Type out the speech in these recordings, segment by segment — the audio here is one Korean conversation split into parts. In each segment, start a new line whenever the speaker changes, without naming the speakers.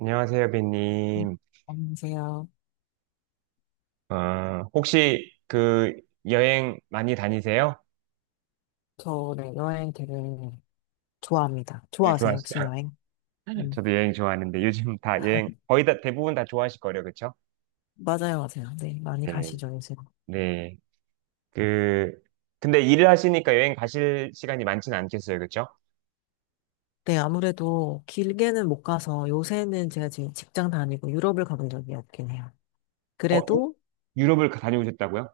안녕하세요,
네.
비님.
안녕하세요.
어, 혹시 그 여행 많이 다니세요?
저 네, 여행 되게 좋아합니다.
네,
좋아하세요, 혹시
좋아하시죠?
여행? 음.
저도 여행 좋아하는데 요즘 다 여행 거의 다 대부분 다 좋아하실 거예요, 그렇죠?
맞아요, 맞아요. 네, 많이
네,
가시죠, 요새.
네. 그 근데 일을 하시니까 여행 가실 시간이 많지는 않겠어요, 그렇죠?
네, 아무래도 길게는 못 가서 요새는 제가 지금 직장 다니고 유럽을 가본 적이 없긴 해요.
어, 유-
그래도,
유럽을 다녀오셨다고요?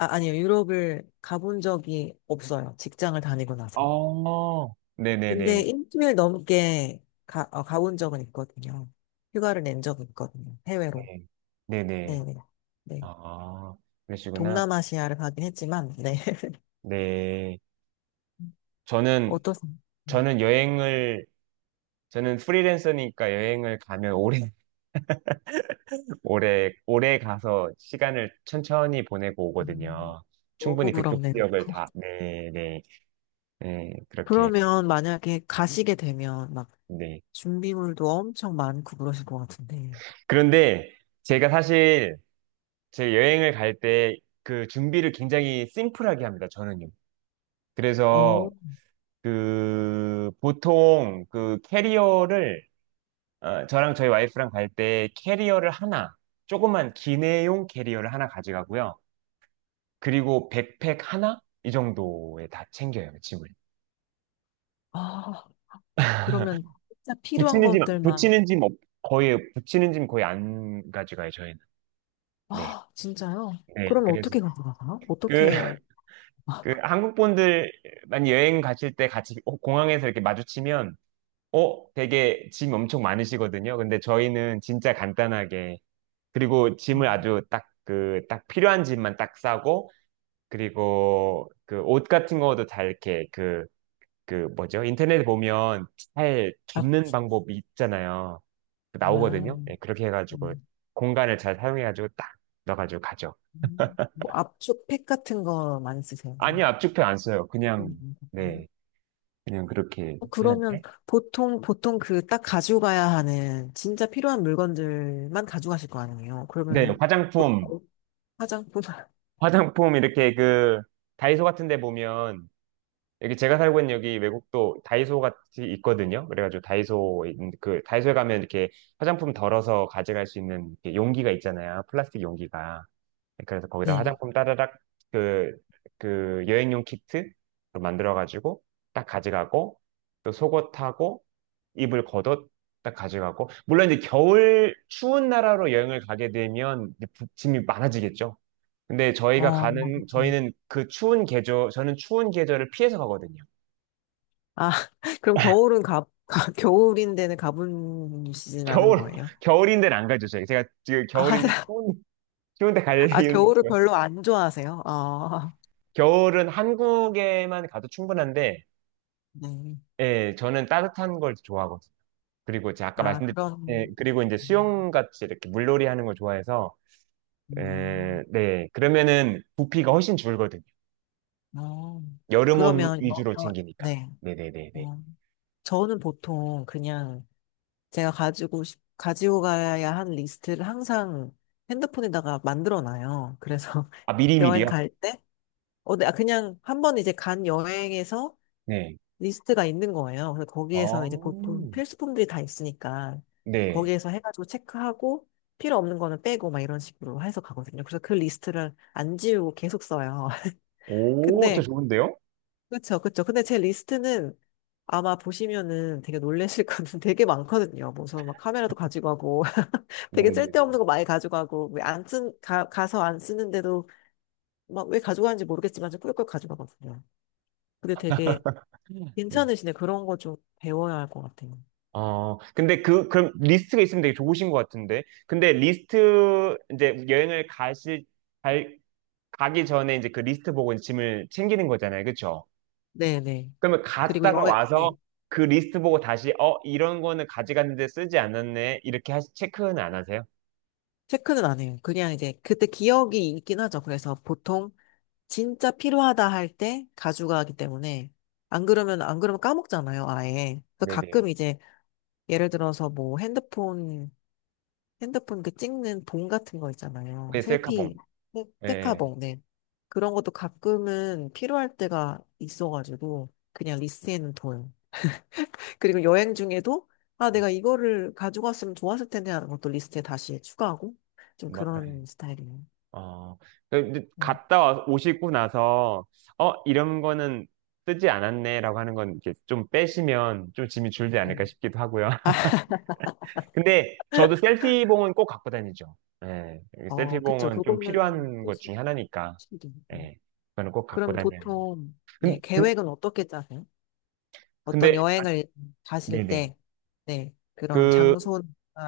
아, 아니요, 유럽을 가본 적이 없어요. 직장을 다니고 나서.
어,
근데
네네네.
일주일 넘게 가본 적은 있거든요. 휴가를 낸 적은 있거든요. 해외로.
네, 네네.
네네. 네. 네.
아, 그러시구나.
동남아시아를 가긴 했지만, 네.
네. 저는,
어떠세요? 음,
저는 여행을 저는 프리랜서니까 여행을 가면 오래 가서 시간을 천천히 보내고
음,
오거든요.
너무
충분히 그쪽
부럽네요.
지역을 다, 네, 네, 네, 그렇게,
그러면 만약에 가시게 되면 막
네.
준비물도 엄청 많고 그러실 것 같은데.
그런데 제가 사실 제 여행을 갈 때 준비를 굉장히 심플하게 합니다, 저는요. 그래서
어,
보통 캐리어를, 저랑 저희 와이프랑 갈 때 캐리어를 하나, 조그만 기내용 캐리어를 하나 가져가고요. 그리고 백팩 하나? 이 정도에 다 챙겨요, 짐을.
아, 그러면 진짜 필요한 것들만.
붙이는 짐 붙이는 짐 거의 안 가져가요, 저희는. 네.
아, 진짜요?
네,
그러면
그래서
어떻게 가져가요?
그,
어떻게,
그 한국 분들만 여행 가실 때 같이 공항에서 이렇게 마주치면, 되게 짐 엄청 많으시거든요. 근데 저희는 진짜 간단하게, 그리고
아,
짐을 아주 딱 필요한 짐만 딱 싸고, 그리고 그 옷 같은 거도 다 이렇게 그 뭐죠? 인터넷에 보면 잘
앞,
접는 방법이 있잖아요. 그 나오거든요.
아,
예, 그렇게 해가지고
음,
공간을 잘 사용해가지고 딱 넣어가지고 가죠.
뭐 압축팩 같은 거 많이 쓰세요?
아니, 요 압축팩 안 써요.
음,
그냥 네,
음,
그냥 그렇게
그러면
하는데.
보통 그 딱 가지고 가야 하는 진짜 필요한 물건들만 가져가실 거 아니에요?
네,
그러면은
화장품,
보통 화장품,
화장품 이렇게 다이소 같은 데 보면 여기 제가 살고 있는 여기 외국도 다이소 같이 있거든요. 그래가지고 다이소에 가면 이렇게 화장품 덜어서 가져갈 수 있는 이렇게 용기가 있잖아요. 플라스틱 용기가. 그래서 거기다
네.
화장품 따다닥 그, 그 여행용 키트 만들어가지고 딱 가져가고 또 속옷하고 입을 겉옷 딱 가져가고 물론 이제 겨울 추운 나라로 여행을 가게 되면 이제 짐이 많아지겠죠. 근데 저희가 가는
그렇죠.
저희는 그 추운 계절 저는 추운 계절을 피해서 가거든요.
아, 그럼 겨울은 겨울인데는 가보시진 않은
겨울
거예요?
겨울인데는 안 가죠. 저희 제가 지금
아,
겨울인데 추운데 갈
아,
이유는
겨울을
없고요.
별로 안 좋아하세요? 아,
겨울은 한국에만 가도 충분한데
네.
예, 저는 따뜻한 걸 좋아하거든요. 그리고 이제 아까
아,
말씀드린, 예,
그럼,
그리고 이제
음,
수영같이 이렇게 물놀이 하는 걸 좋아해서, 예,
음,
네. 그러면은 부피가 훨씬 줄거든요.
어,
여름 옷
그러면,
위주로 챙기니까.
네.
네네네네.
어, 저는 보통 그냥 제가 가지고 가야 할 리스트를 항상 핸드폰에다가 만들어 놔요. 그래서
아,
여행
미리미리요?
갈 때, 네, 아, 그냥 한 번 이제 간 여행에서
네.
리스트가 있는 거예요. 그래서 거기에서 이제 보통
어,
필수품들이 다 있으니까
네.
거기에서 해가지고 체크하고 필요 없는 거는 빼고 막 이런 식으로 해서 가거든요. 그래서 그 리스트를 안 지우고 계속 써요.
오, 저
근데,
좋은데요?
그쵸, 그쵸. 근데 제 리스트는 아마 보시면은 되게 놀라실 거는 되게 많거든요. 무슨 막 카메라도 가지고 가고 되게
네네네.
쓸데없는 거 많이 가져가고, 왜 안 쓴, 가, 가서 안 쓰는데도 막 왜 가져가는지 모르겠지만 좀 꾸역꾸역 가져가거든요. 근데 되게 괜찮으시네. 그런 거 좀 배워야 할 것 같아요.
근데 그럼 리스트가 있으면 되게 좋으신 것 같은데. 근데 리스트, 이제 갈, 가기 전에 이제 그 리스트 보고 짐을 챙기는 거잖아요. 그쵸?
네네.
그러면
그리고
갔다가
여행,
와서
네.
그 리스트 보고 다시 이런 거는 가져갔는데 쓰지 않았네 이렇게 체크는 안 하세요?
체크는 안 해요. 그냥 이제 그때 기억이 있긴 하죠. 그래서 보통 진짜 필요하다 할 때 가져가기 때문에 안 그러면 까먹잖아요. 아예. 그래서
네네.
가끔 이제 예를 들어서 뭐 핸드폰 그 찍는 봉 같은 거 있잖아요.
네 셀카봉. 예.
셀카
예.
봉 네 그런 것도 가끔은 필요할 때가 있어가지고, 그냥 리스트에는 둬요. 그리고 여행 중에도, 아,
어,
내가 이거를 가져갔으면 좋았을 텐데 하는 것도 리스트에 다시 추가하고, 좀
뭐, 예.
그런 스타일이에요.
어. 근데
음,
오시고 나서 이런 거는 쓰지 않았네라고 하는 건 이렇게 좀 빼시면 좀 짐이 줄지 않을까
음.
싶기도 하고요. 근데 저도 셀피봉은 꼭 갖고 다니죠. 예.
그쵸.
셀피봉은 좀
그거는,
필요한 것 중에 하나니까.
필수. 음.
예. 저는 꼭 갖고
그럼
다녀요.
보통, 예,
근, 근,
계획은 어떻게 짜세요? 어떤
근데
여행을 가실
네네.
때, 네, 그런
그,
장소나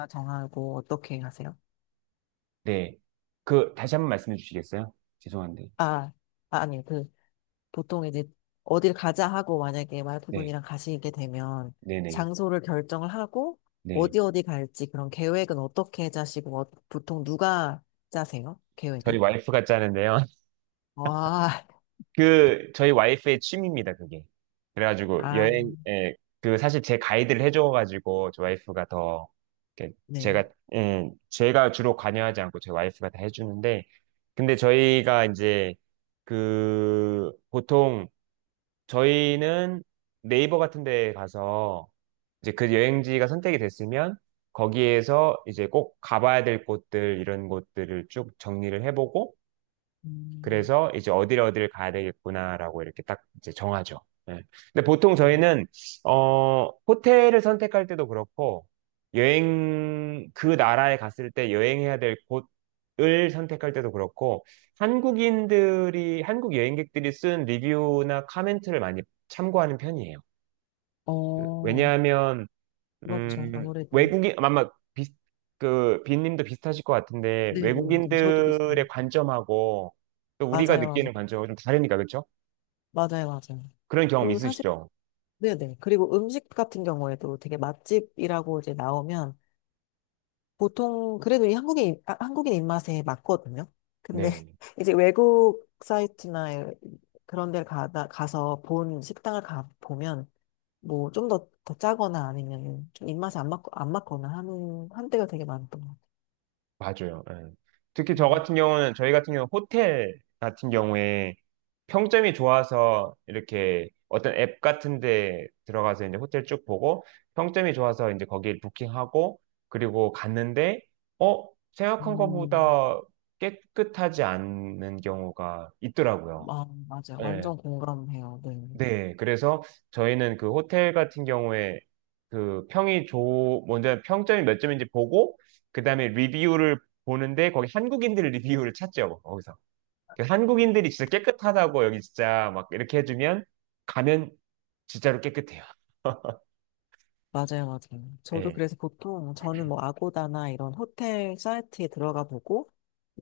정하고 어떻게 하세요?
네. 다시 한 번 말씀해 주시겠어요? 죄송한데.
아, 아, 아니요. 그, 보통 이제 어딜 가자 하고 만약에
네.
와이프분이랑 가시게 되면
네네.
장소를 결정을 하고
네.
어디 어디 갈지 그런 계획은 어떻게 짜시고 보통 누가 짜세요?
저희
계획은?
와이프가 짜는데요.
와,
그, 저희 와이프의 취미입니다, 그게. 그래가지고,
아,
여행, 예, 사실 제 가이드를 해줘가지고, 저 와이프가 더, 이렇게
네.
제가, 예, 제가 주로 관여하지 않고 제 와이프가 다 해주는데, 근데 저희가 이제, 그, 보통, 저희는 네이버 같은 데 가서, 이제 그 여행지가 선택이 됐으면 거기에서 이제 꼭 가봐야 될 곳들 이런 곳들을 쭉 정리를 해보고
음,
그래서 이제 어디를 가야 되겠구나라고 이렇게 딱 이제 정하죠. 예. 근데 보통
음.
저희는 호텔을 선택할 때도 그렇고 여행 그 나라에 갔을 때 여행해야 될 곳을 선택할 때도 그렇고 한국 여행객들이 쓴 리뷰나 카멘트를 많이 참고하는 편이에요.
어,
왜냐하면
그렇죠. 아무래도.
외국인, 아, 아마 비슷, 그, 빈님도 비슷하실 것 같은데,
네, 네, 네. 저도 비슷해요.
외국인들의 관점하고 또 우리가
맞아요, 맞아요.
느끼는 관점하고 좀 다르니까, 그렇죠?
맞아요, 맞아요.
그런 경험
그 사실
있으시죠?
네네. 그리고 음식 같은 경우에도 되게 맛집이라고 이제 나오면 보통 그래도 이 한국인 입맛에 맞거든요. 근데
네.
이제 외국 사이트나 그런 데를 가서 본 식당을 가 보면 뭐 좀 더, 더 짜거나 아니면 좀 입맛에 안 맞거나 하는 한때가 되게 많던 것 같아요.
맞아요. 예. 특히 저
음,
같은 경우는 저희 같은 경우 호텔 같은 경우에 평점이 좋아서 이렇게 어떤 앱 같은 데 들어가서 이제 호텔 쭉 보고 평점이 좋아서 이제 거기에 부킹하고 그리고 갔는데 어 생각한
음,
것보다 깨끗하지 않은 경우가 있더라고요.
아, 맞아.
예.
완전 공감해요. 네.
네, 그래서 저희는 그 호텔 같은 경우에 먼저 평점이 몇 점인지 보고, 그 다음에 리뷰를 보는데 거기 한국인들 리뷰를 찾죠, 거기서. 그 한국인들이 진짜 깨끗하다고 여기 진짜 막 이렇게 해주면 가면 진짜로 깨끗해요.
맞아요, 맞아요. 저도
네.
그래서 보통 저는 뭐 아고다나 이런 호텔 사이트에 들어가 보고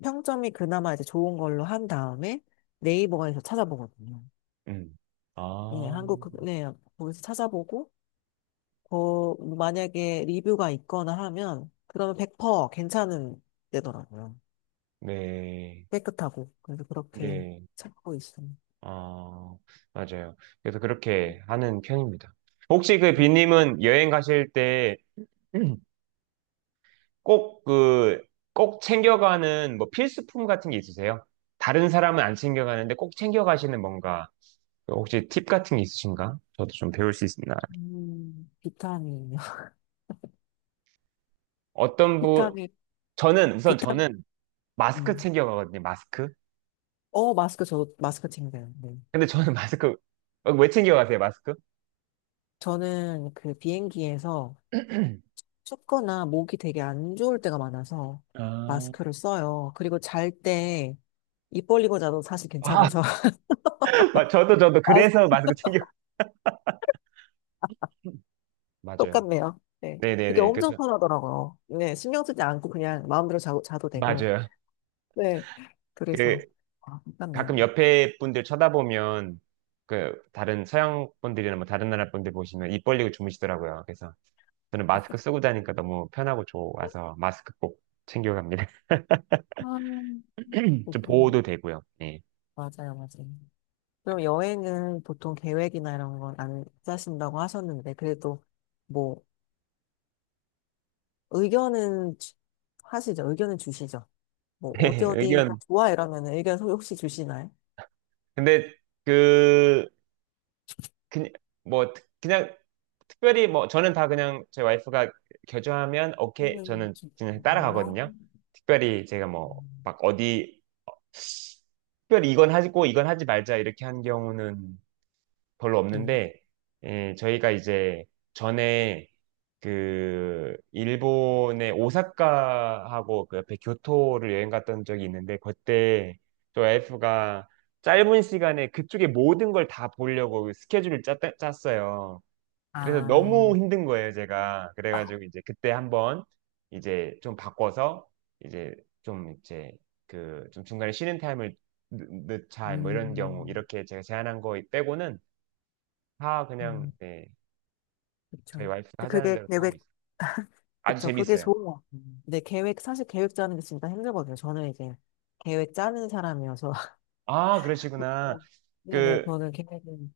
평점이 그나마 이제 좋은 걸로 한 다음에 네이버에서 찾아보거든요.
음.
예,
아,
한국 네, 거기서 찾아보고 뭐 만약에 리뷰가 있거나 하면 그러면 100% 괜찮은 데더라고요.
네.
깨끗하고 그래서 그렇게
네.
찾고 있어요.
아, 맞아요. 그래서 그렇게 하는 편입니다. 혹시
음,
비님은 여행 가실 때 꼭 그, 꼭 챙겨가는 뭐 필수품 같은 게 있으세요? 다른 사람은 안 챙겨가는데 꼭 챙겨가시는 뭔가, 혹시 팁 같은 게 있으신가? 저도 좀 배울 수 있습니다.
비타민이요.
어떤 분,
비타민, 비타민.
저는 마스크
음.
챙겨가거든요, 마스크.
마스크 마스크 챙겨요. 네.
근데 저는 왜 챙겨가세요, 마스크?
저는 그 비행기에서 춥거나 목이 되게 안 좋을 때가 많아서
아,
마스크를 써요. 그리고 잘 때 입 벌리고 자도 사실
아,
괜찮아서.
저도,
아,
그래서 마스크 챙겨. 맞아요.
똑같네요. 네. 그게
네네네,
엄청
그렇죠.
편하더라고요. 네. 신경 쓰지 않고 그냥 마음대로 자고, 자도 되고.
맞아요.
네.
그,
그래서, 아,
가끔
똑같네요.
옆에 분들 쳐다보면 그 다른 서양 분들이나 뭐 다른 나라 분들 보시면 입 벌리고 주무시더라고요. 그래서 저는 마스크 쓰고 다니니까 너무 편하고 좋아서 마스크 꼭 챙겨갑니다.
아, 웃
좀
기네
보호도 되고요. 예.
맞아요, 맞아요. 그럼 여행은 보통 계획이나 이런 건 안 짜신다고 하셨는데, 그래도 뭐, 의견은 하시죠. 의견은 주시죠. 뭐 어디 어디가
의견.
좋아 이러면 의견 혹시 주시나요?
근데 그, 그, 뭐, 그냥 특별히 뭐 저는 다 그냥 제 와이프가 겨주하면 오케이
하는
저는 그냥
중인가요?
따라가거든요. 특별히 제가 뭐
음,
막 어디 특별히 이건 하고 이건 하지 말자 이렇게 한 경우는 별로
네.
없는데, 예, 저희가 이제 전에 그 일본의 오사카하고 그 옆에 교토를 여행 갔던 적이 있는데, 그때 저 와이프가 짧은 시간에 그쪽에 모든 걸 다 보려고 그 스케줄을 짰어요. 그래서
아,
너무 힘든 거예요, 제가.
아,
그래가지고 이제 그때 한번 이제 좀 바꿔서 이제 좀 좀 중간에 쉬는 타임을 넣자 뭐 이런 경우
음,
이렇게 제가 제안한 거 빼고는 다 그냥
음,
네
그쵸.
저희 와이프가
근데
하자는
그게
대로 다 하고
계획,
있어요. 아주
그쵸. 그게
재밌어요.
좋은 것 같아요. 근데 계획, 사실 계획 짜는 게 진짜 힘들거든요. 저는 이제 계획 짜는 사람이어서.
아
그
그러시구나.
네네,
그
저는 계획은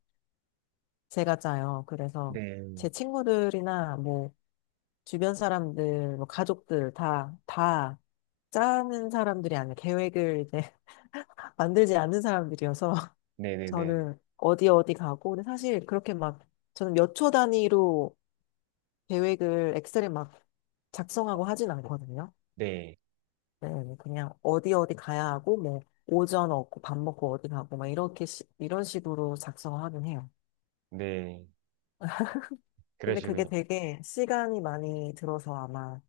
제가 짜요. 그래서
네,
제 친구들이나 뭐 주변 사람들, 뭐 가족들 다 짜는 사람들이 아니에요. 계획을 이제 만들지 않는 사람들이어서
네, 네, 네,
저는 어디 어디 가고 근데 사실 그렇게 막 저는 몇 초 단위로 계획을 엑셀에 막 작성하고 하진 않거든요.
네,
네, 그냥 어디 어디 가야 하고 뭐 오전 얻고 밥 먹고 어디 가고 막 이렇게 이런 식으로 작성하긴 해요.
네,
근데 그게
그러시군요.
되게 시간이 많이 들어서 아마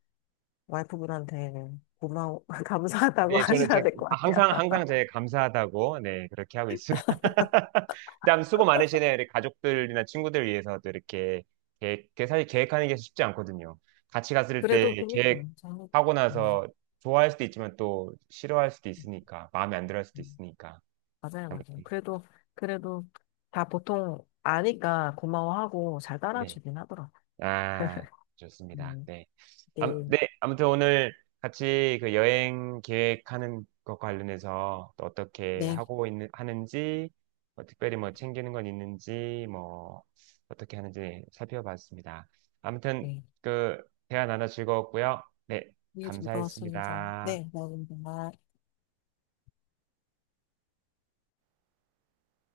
와이프분한테는 고마워 감사하다고
네,
하셔야 될 것 같아요.
항상 항상 제 감사하다고 네 그렇게 하고 있습니다. 참 수고 많으시네요. 우리 가족들이나 친구들 위해서도 이렇게 계획, 그 사실 계획하는 게 쉽지 않거든요. 같이 갔을 때
그래도 재밌어요.
계획하고 나서
음.
좋아할 수도 있지만 또 싫어할 수도 있으니까 마음에 안 들어 할 수도
음.
있으니까
맞아요, 맞아요.
아무튼
그래도 다 보통 아니까 고마워하고 잘
네.
따라주긴 하더라고요.
아, 좋습니다.
음,
네.
네,
네, 아무튼 오늘 같이 그 여행 계획하는 것 관련해서 또
네,
하는지, 뭐 특별히 뭐 챙기는 건 있는지, 뭐 어떻게 하는지 살펴봤습니다. 아무튼
네.
그 대화 나눠 즐거웠고요. 네,
이게 즐거웠습니다.
감사했습니다.
네, 감사합니다.